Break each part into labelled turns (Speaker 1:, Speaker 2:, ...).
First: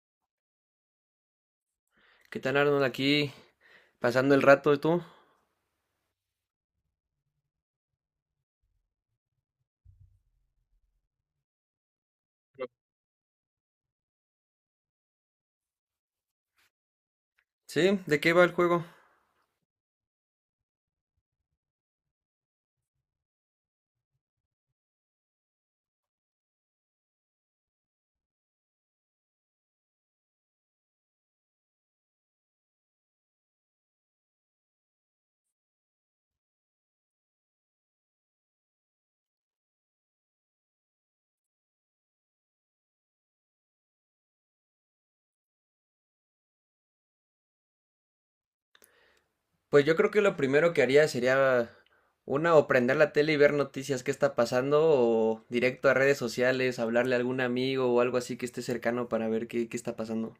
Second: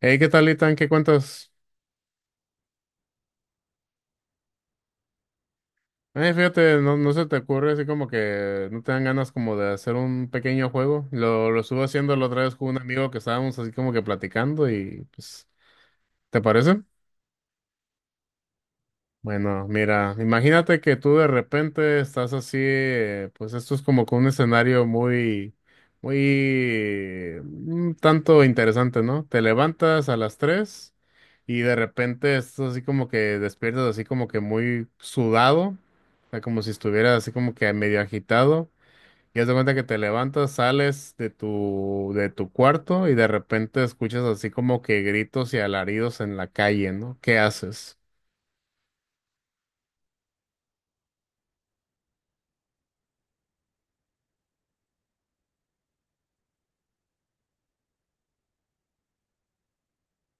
Speaker 1: Hey, ¿qué tal, Itan? ¿Qué cuentas?
Speaker 2: ¿Qué tal, Arnold? Aquí pasando el rato, ¿y tú?
Speaker 1: Fíjate, no se te ocurre así como que no te dan ganas como de hacer un pequeño juego. Lo estuve haciendo la otra vez con un amigo que estábamos así como que platicando y pues, ¿te parece?
Speaker 2: Sí, ¿de qué va el juego?
Speaker 1: Bueno, mira, imagínate que tú de repente estás así, pues esto es como que un escenario muy, muy, un tanto interesante, ¿no? Te levantas a las 3 y de repente estás así como que despiertas así como que muy sudado, o sea, como si estuvieras así como que medio agitado. Y haz de cuenta que te levantas, sales de de tu cuarto y de repente escuchas así como que gritos y alaridos en la calle, ¿no? ¿Qué haces?
Speaker 2: Pues yo creo que lo primero que haría sería una o prender la tele y ver noticias, qué está pasando, o directo a redes sociales, hablarle a algún amigo o algo así que esté cercano para ver qué está pasando.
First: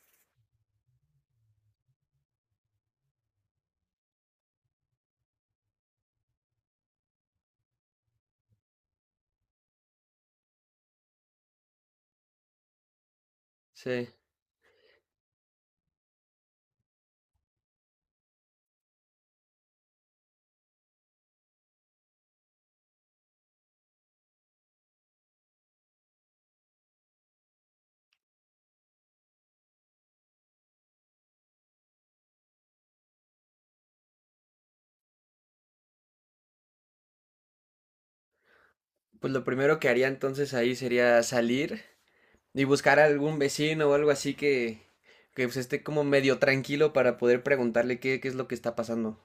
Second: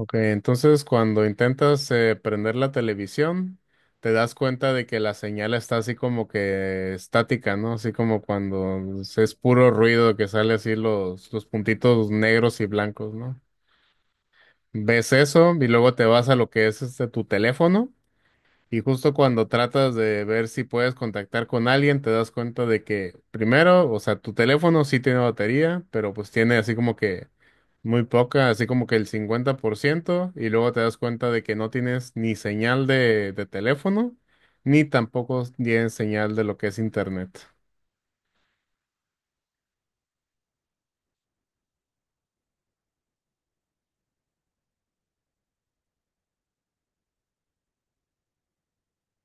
Speaker 1: Ok, entonces cuando intentas prender la televisión, te das cuenta de que la señal está así como que estática, ¿no? Así como cuando es puro ruido que sale así los puntitos negros y blancos, ¿no?
Speaker 2: Sí,
Speaker 1: Ves eso y luego te vas a lo que es este tu teléfono. Y justo cuando tratas de ver si puedes contactar con alguien, te das cuenta de que primero, o sea, tu teléfono sí tiene batería, pero pues tiene así como que muy poca, así como que el 50%, y luego te das cuenta de que no tienes ni señal de teléfono, ni tampoco tienes señal de lo que es internet.
Speaker 2: pues lo primero que haría entonces ahí sería salir y buscar a algún vecino o algo así que pues, esté como medio tranquilo para poder preguntarle qué es lo que está pasando.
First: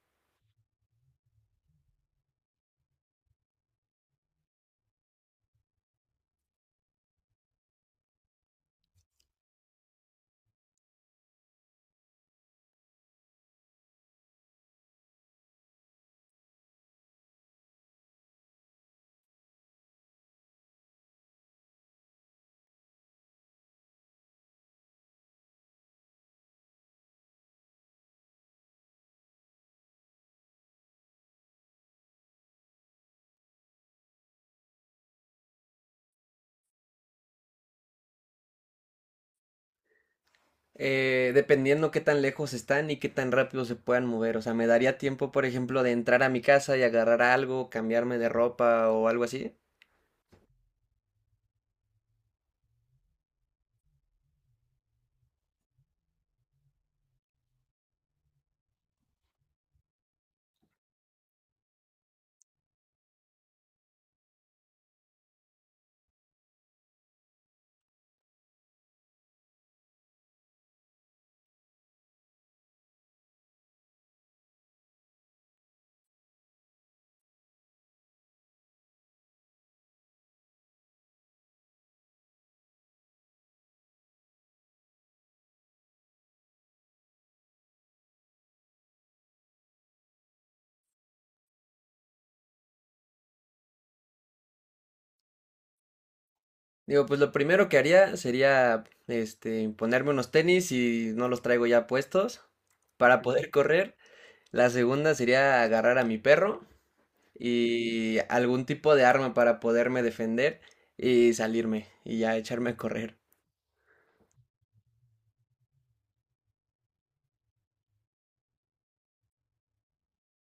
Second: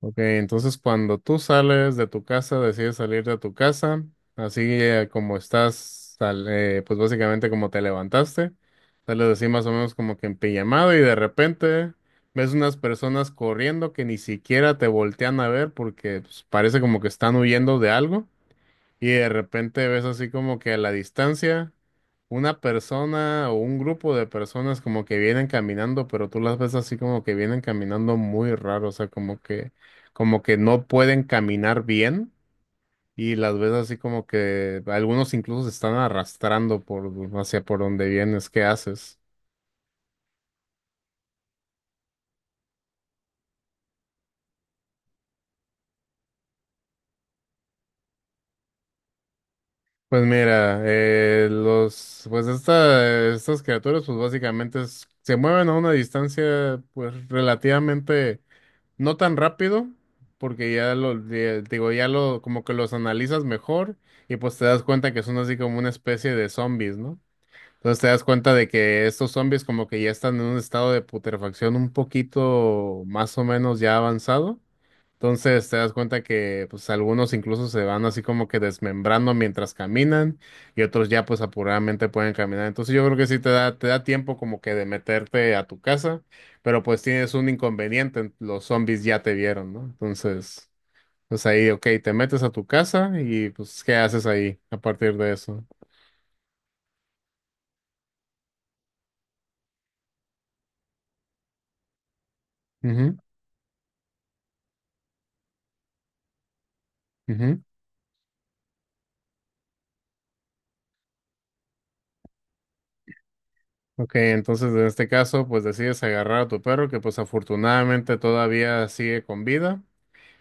Speaker 1: Ok, entonces cuando tú sales de tu casa, decides salir de tu casa, así como estás, pues básicamente como te levantaste, sales así más o menos como que en pijamado y de repente ves unas personas corriendo que ni siquiera te voltean a ver porque pues, parece como que están huyendo de algo. Y de repente ves así como que a la distancia una persona o un grupo de personas como que vienen caminando, pero tú las ves así como que vienen caminando muy raro, o sea, como que no pueden caminar bien y las ves así como que algunos incluso se están arrastrando por hacia por donde vienes, ¿qué haces?
Speaker 2: Dependiendo qué tan lejos están y qué tan rápido se puedan mover. O sea, me daría tiempo, por ejemplo, de entrar a mi casa y agarrar algo, cambiarme de ropa o algo así.
Speaker 1: Pues mira, los pues estas criaturas pues básicamente se mueven a una distancia pues relativamente no tan rápido, porque ya lo, digo, ya lo, como que los analizas mejor y pues te das cuenta que son así como una especie de zombies, ¿no? Entonces te das cuenta de que estos zombies como que ya están en un estado de putrefacción un poquito más o menos ya avanzado. Entonces te das cuenta que pues algunos incluso se van así como que desmembrando mientras caminan y otros ya pues apuradamente pueden caminar. Entonces yo creo que sí te da tiempo como que de meterte a tu casa, pero pues tienes un inconveniente, los zombies ya te vieron, ¿no? Entonces, pues ahí, ok, te metes a tu casa y pues ¿qué haces ahí a partir de eso?
Speaker 2: Digo, pues lo primero que haría sería, este, ponerme unos tenis y no los traigo ya puestos
Speaker 1: Ujú,
Speaker 2: para poder correr. La segunda sería agarrar a mi perro
Speaker 1: ujú.
Speaker 2: y algún tipo de arma para poderme defender y salirme y ya echarme a correr.
Speaker 1: Ok, entonces en este caso pues decides agarrar a tu perro que pues afortunadamente todavía sigue con vida.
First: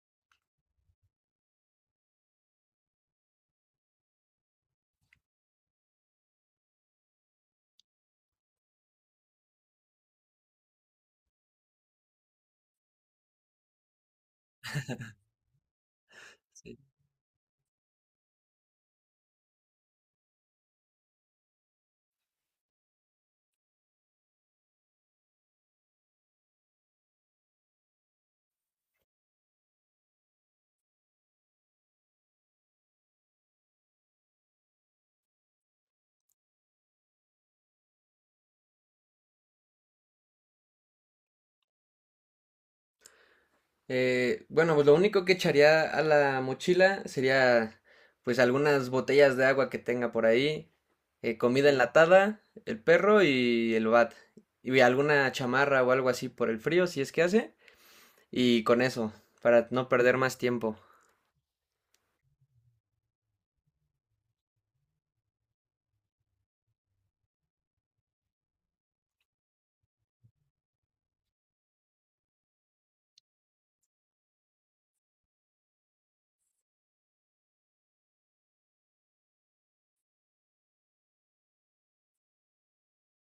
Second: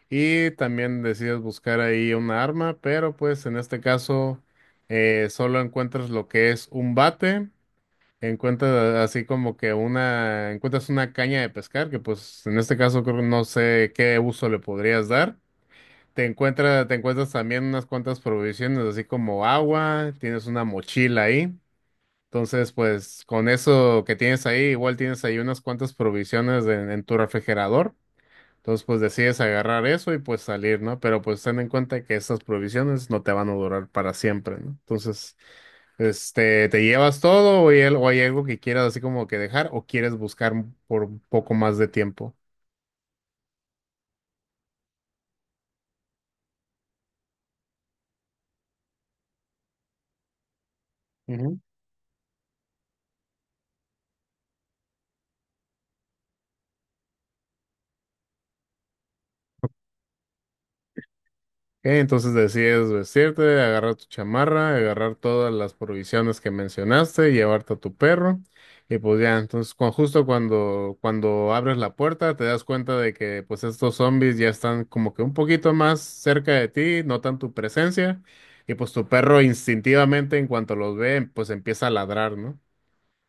Speaker 1: Y también decides buscar ahí un arma, pero pues en este caso solo encuentras lo que es un bate, encuentras así como que una, encuentras una caña de pescar, que pues en este caso creo que no sé qué uso le podrías dar. Te encuentras también unas cuantas provisiones, así como agua, tienes una mochila ahí. Entonces, pues con eso que tienes ahí, igual tienes ahí unas cuantas provisiones en tu refrigerador. Entonces, pues decides agarrar eso y pues salir, ¿no? Pero pues ten en cuenta que estas provisiones no te van a durar para siempre, ¿no? Entonces, este, ¿te llevas todo o hay, o hay algo que quieras así como que dejar o quieres buscar por un poco más de tiempo?
Speaker 2: Bueno, pues lo único que echaría a la mochila sería pues algunas botellas de agua que tenga por ahí, comida enlatada, el perro y el bat, y alguna chamarra o algo así por el frío, si es que hace, y con eso, para no perder más tiempo.
Speaker 1: Ok, entonces decides vestirte, agarrar tu chamarra, agarrar todas las provisiones que mencionaste, llevarte a tu perro. Y pues ya, entonces justo cuando abres la puerta te das cuenta de que pues estos zombies ya están como que un poquito más cerca de ti, notan tu presencia y pues tu perro instintivamente en cuanto los ve pues empieza a ladrar, ¿no?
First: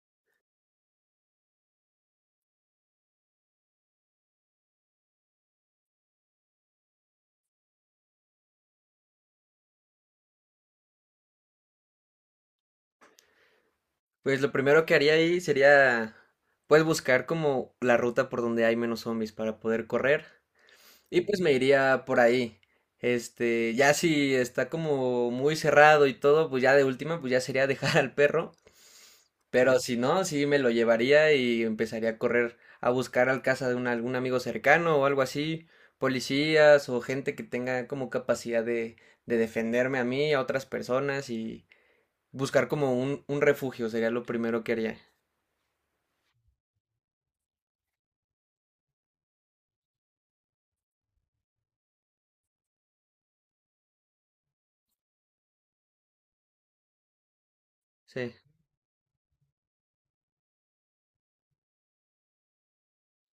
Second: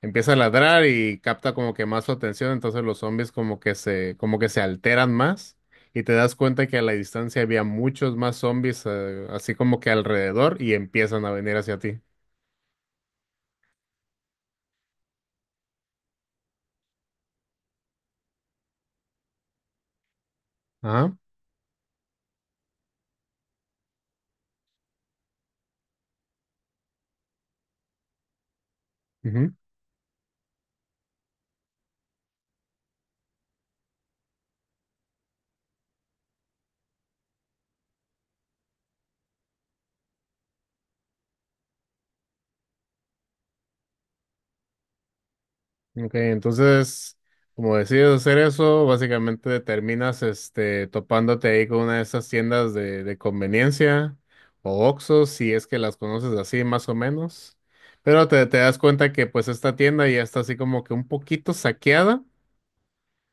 Speaker 1: Empieza a ladrar y capta como que más su atención, entonces los zombies como que se alteran más y te das cuenta que a la distancia había muchos más zombies así como que alrededor y empiezan a venir hacia ti.
Speaker 2: Pues lo primero que haría ahí sería pues buscar como la ruta por donde hay menos zombies para poder correr.
Speaker 1: Ajá.
Speaker 2: Y pues me iría por ahí. Este, ya si está como muy cerrado y todo, pues ya de última, pues ya sería dejar al perro.
Speaker 1: Ujú.
Speaker 2: Pero si no, sí me lo llevaría y empezaría a correr a buscar al casa de un, algún amigo cercano o algo así, policías o gente que tenga como capacidad de defenderme a mí, a otras personas y buscar como un refugio sería lo primero que haría.
Speaker 1: Ok, entonces, como decides hacer eso, básicamente terminas este topándote ahí con una de esas tiendas de conveniencia o oxxos si es que las conoces así más o menos. Pero
Speaker 2: Sí.
Speaker 1: te das cuenta que pues esta tienda ya está así como que un poquito saqueada.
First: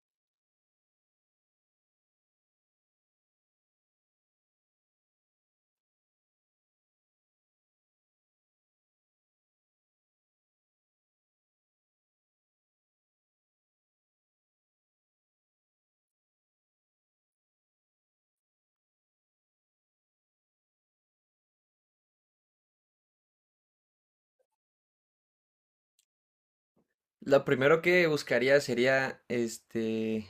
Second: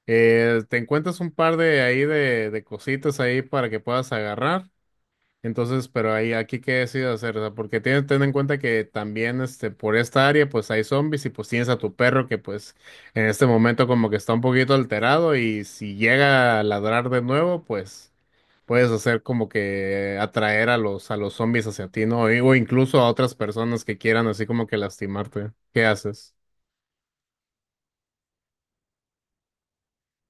Speaker 1: Te encuentras un par de ahí de cositas ahí para que puedas agarrar. Entonces, pero ahí aquí qué decides hacer, o sea, porque tienes ten en cuenta que también este por esta área pues hay zombies y pues tienes a tu perro que pues en este momento como que está un poquito alterado y si llega a ladrar de nuevo, pues puedes hacer como que atraer a los zombies hacia ti, ¿no? Y- O incluso a otras personas que quieran así como que lastimarte. ¿Qué haces?
Speaker 2: Lo primero que buscaría sería, este,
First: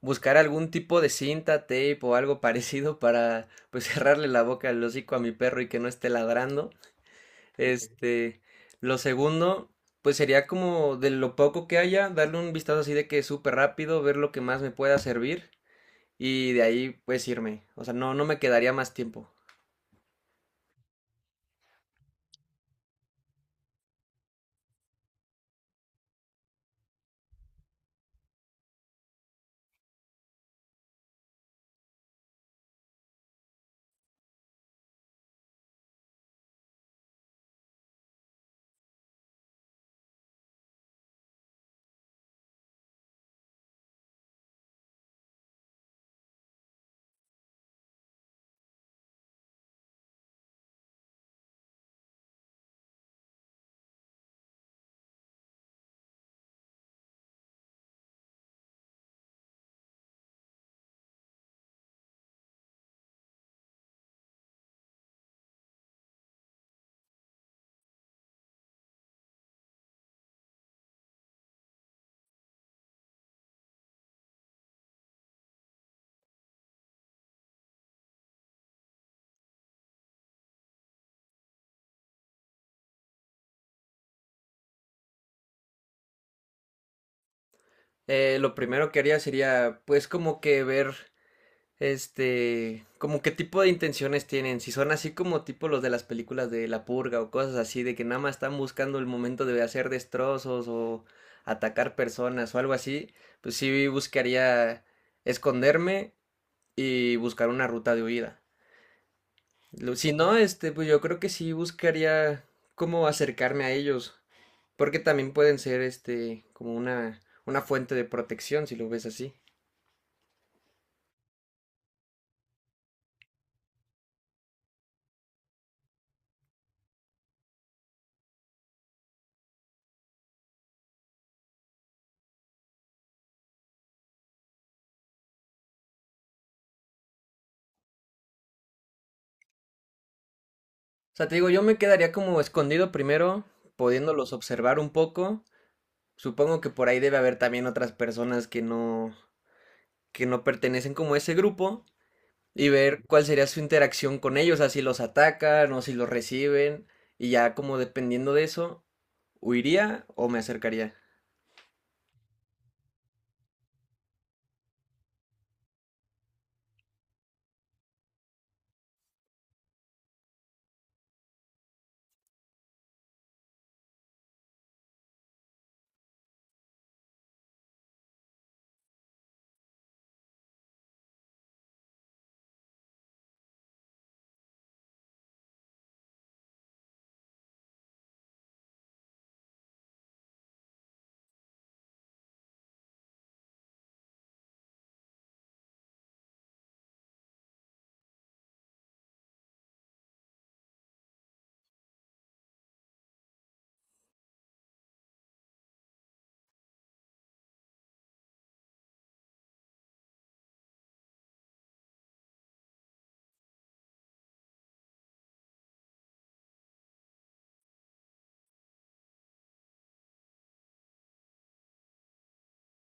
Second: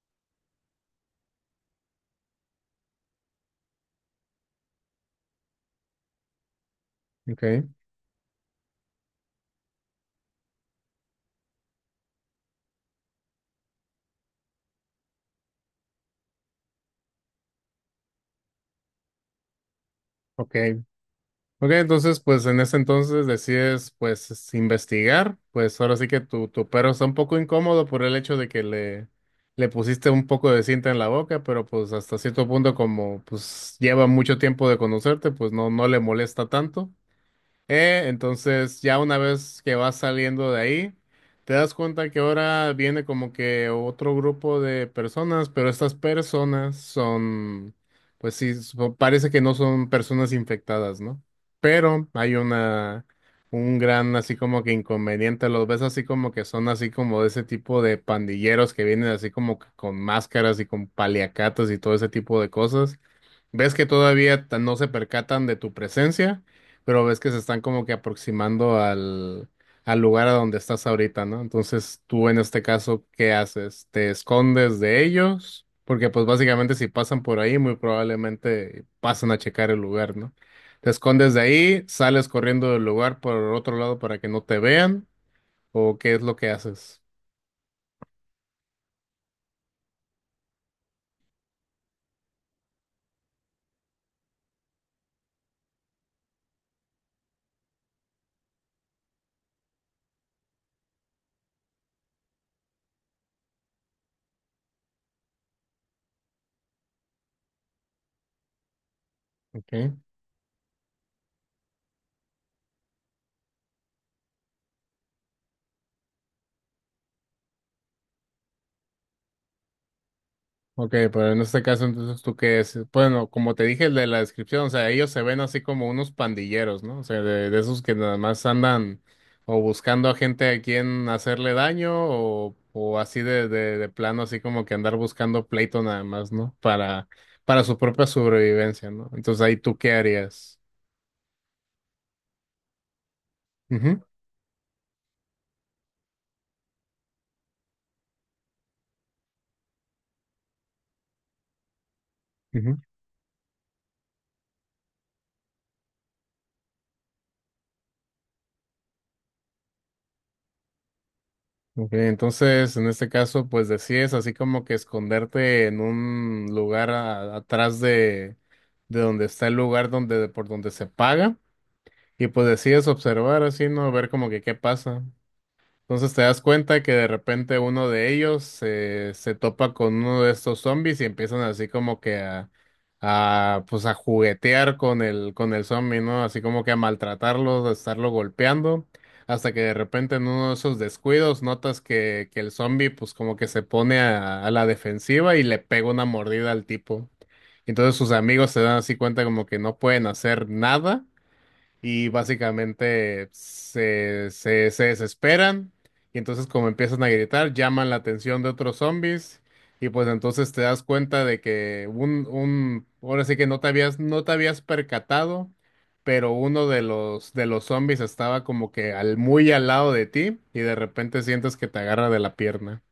Speaker 2: buscar algún tipo de cinta, tape o algo parecido para, pues, cerrarle la boca, al hocico a mi perro y que no esté ladrando.
Speaker 1: Okay,
Speaker 2: Este, lo segundo, pues, sería como de lo poco que haya, darle un vistazo así de que súper rápido, ver lo que más me pueda servir y de ahí, pues, irme. O sea, no me quedaría más tiempo.
Speaker 1: ok. Ok, entonces, pues en ese entonces decides, pues, investigar. Pues ahora sí que tu perro está un poco incómodo por el hecho de que le pusiste un poco de cinta en la boca, pero pues hasta cierto punto, como pues lleva mucho tiempo de conocerte, pues no, no le molesta tanto. Entonces, ya una vez que vas saliendo de ahí, te das cuenta que ahora viene como que otro grupo de personas, pero estas personas son, pues sí, parece que no son personas infectadas, ¿no? Pero hay una, un gran así como que inconveniente, los ves así como que son así como de ese tipo de pandilleros que vienen así como que con máscaras y con paliacatas y todo ese tipo de cosas. Ves que todavía no se percatan de tu presencia, pero ves que se están como que aproximando al, al lugar a donde estás ahorita, ¿no? Entonces, tú en este caso, ¿qué haces? ¿Te escondes de ellos? Porque pues básicamente si pasan por ahí, muy probablemente pasan a checar el lugar, ¿no? ¿Te escondes de ahí? ¿Sales corriendo del lugar por otro lado para que no te vean? ¿O qué es lo que haces?
Speaker 2: Lo primero que haría sería, pues, como que ver este, como qué tipo de intenciones tienen, si son así como tipo los de las películas de La Purga o cosas así, de que nada más están buscando el momento de hacer destrozos o atacar personas o algo así, pues sí buscaría esconderme y buscar una ruta de huida.
Speaker 1: Ok.
Speaker 2: Lo- Si no, este, pues yo creo que sí buscaría cómo acercarme a ellos, porque también pueden ser, este, como una fuente de protección, si lo ves así.
Speaker 1: Ok, pero en este caso, entonces, ¿tú qué es? Bueno, como te dije el de la descripción, o sea, ellos se ven así como unos pandilleros, ¿no? O sea, de esos que nada más andan o buscando a gente a quien hacerle daño o así de, de plano, así como que andar buscando pleito nada más, ¿no? Para su propia sobrevivencia, ¿no? Entonces, ahí tú qué harías.
Speaker 2: O sea, te digo, yo me quedaría como escondido primero,
Speaker 1: Ujú,
Speaker 2: pudiéndolos observar un poco. Supongo que por ahí debe haber también otras personas que no pertenecen como a ese grupo y
Speaker 1: ujú.
Speaker 2: ver cuál sería su interacción con ellos, así los atacan o si los reciben y ya como dependiendo de eso, huiría o me acercaría.
Speaker 1: Ok, entonces en este caso, pues decides así como que esconderte en un lugar atrás de donde está el lugar donde, por donde se paga, y pues decides observar así, ¿no? Ver como que qué pasa. Entonces te das cuenta que de repente uno de ellos se topa con uno de estos zombies y empiezan así como que a, pues a juguetear con el zombie, ¿no? Así como que a maltratarlo, a estarlo golpeando, hasta que de repente en uno de esos descuidos notas que el zombie pues como que se pone a la defensiva y le pega una mordida al tipo. Entonces sus amigos se dan así cuenta como que no pueden hacer nada y básicamente se desesperan y entonces como empiezan a gritar, llaman la atención de otros zombies y pues entonces te das cuenta de que ahora sí que no te no te habías percatado, pero uno de de los zombies estaba como que al, muy al lado de ti y de repente sientes que te agarra de la pierna.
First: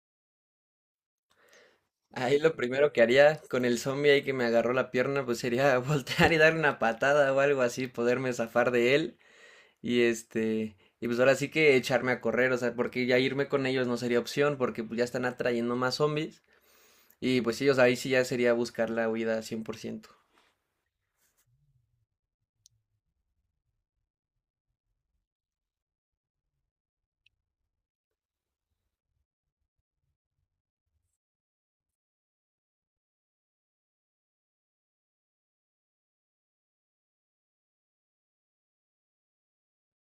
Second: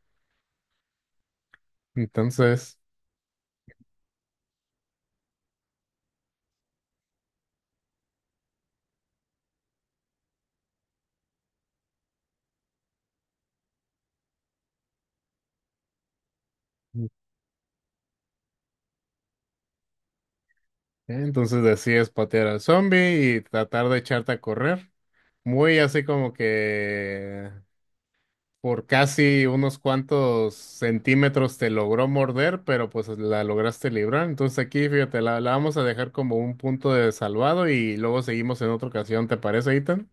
Speaker 2: Ahí lo
Speaker 1: Entonces,
Speaker 2: primero que haría con el zombie ahí que me agarró la pierna, pues sería voltear y darle una patada o algo así, poderme zafar de él. Y este, y pues ahora sí que echarme a correr, o sea, porque ya irme con ellos no sería opción, porque pues ya están atrayendo más zombies. Y pues ellos ahí sí ya sería buscar la huida 100%.
Speaker 1: entonces decides patear al zombie y tratar de echarte a correr. Muy así como que por casi unos cuantos centímetros te logró morder, pero pues la lograste librar. Entonces aquí, fíjate, la vamos a dejar como un punto de salvado y luego seguimos en otra ocasión. ¿Te parece, Ethan?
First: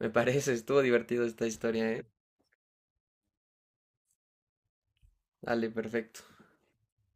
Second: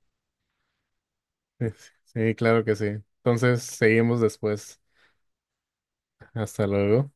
Speaker 2: Me parece, estuvo divertido esta
Speaker 1: Sí,
Speaker 2: historia, ¿eh?
Speaker 1: sí, claro que sí. Entonces seguimos después.
Speaker 2: Dale, perfecto.
Speaker 1: Hasta luego.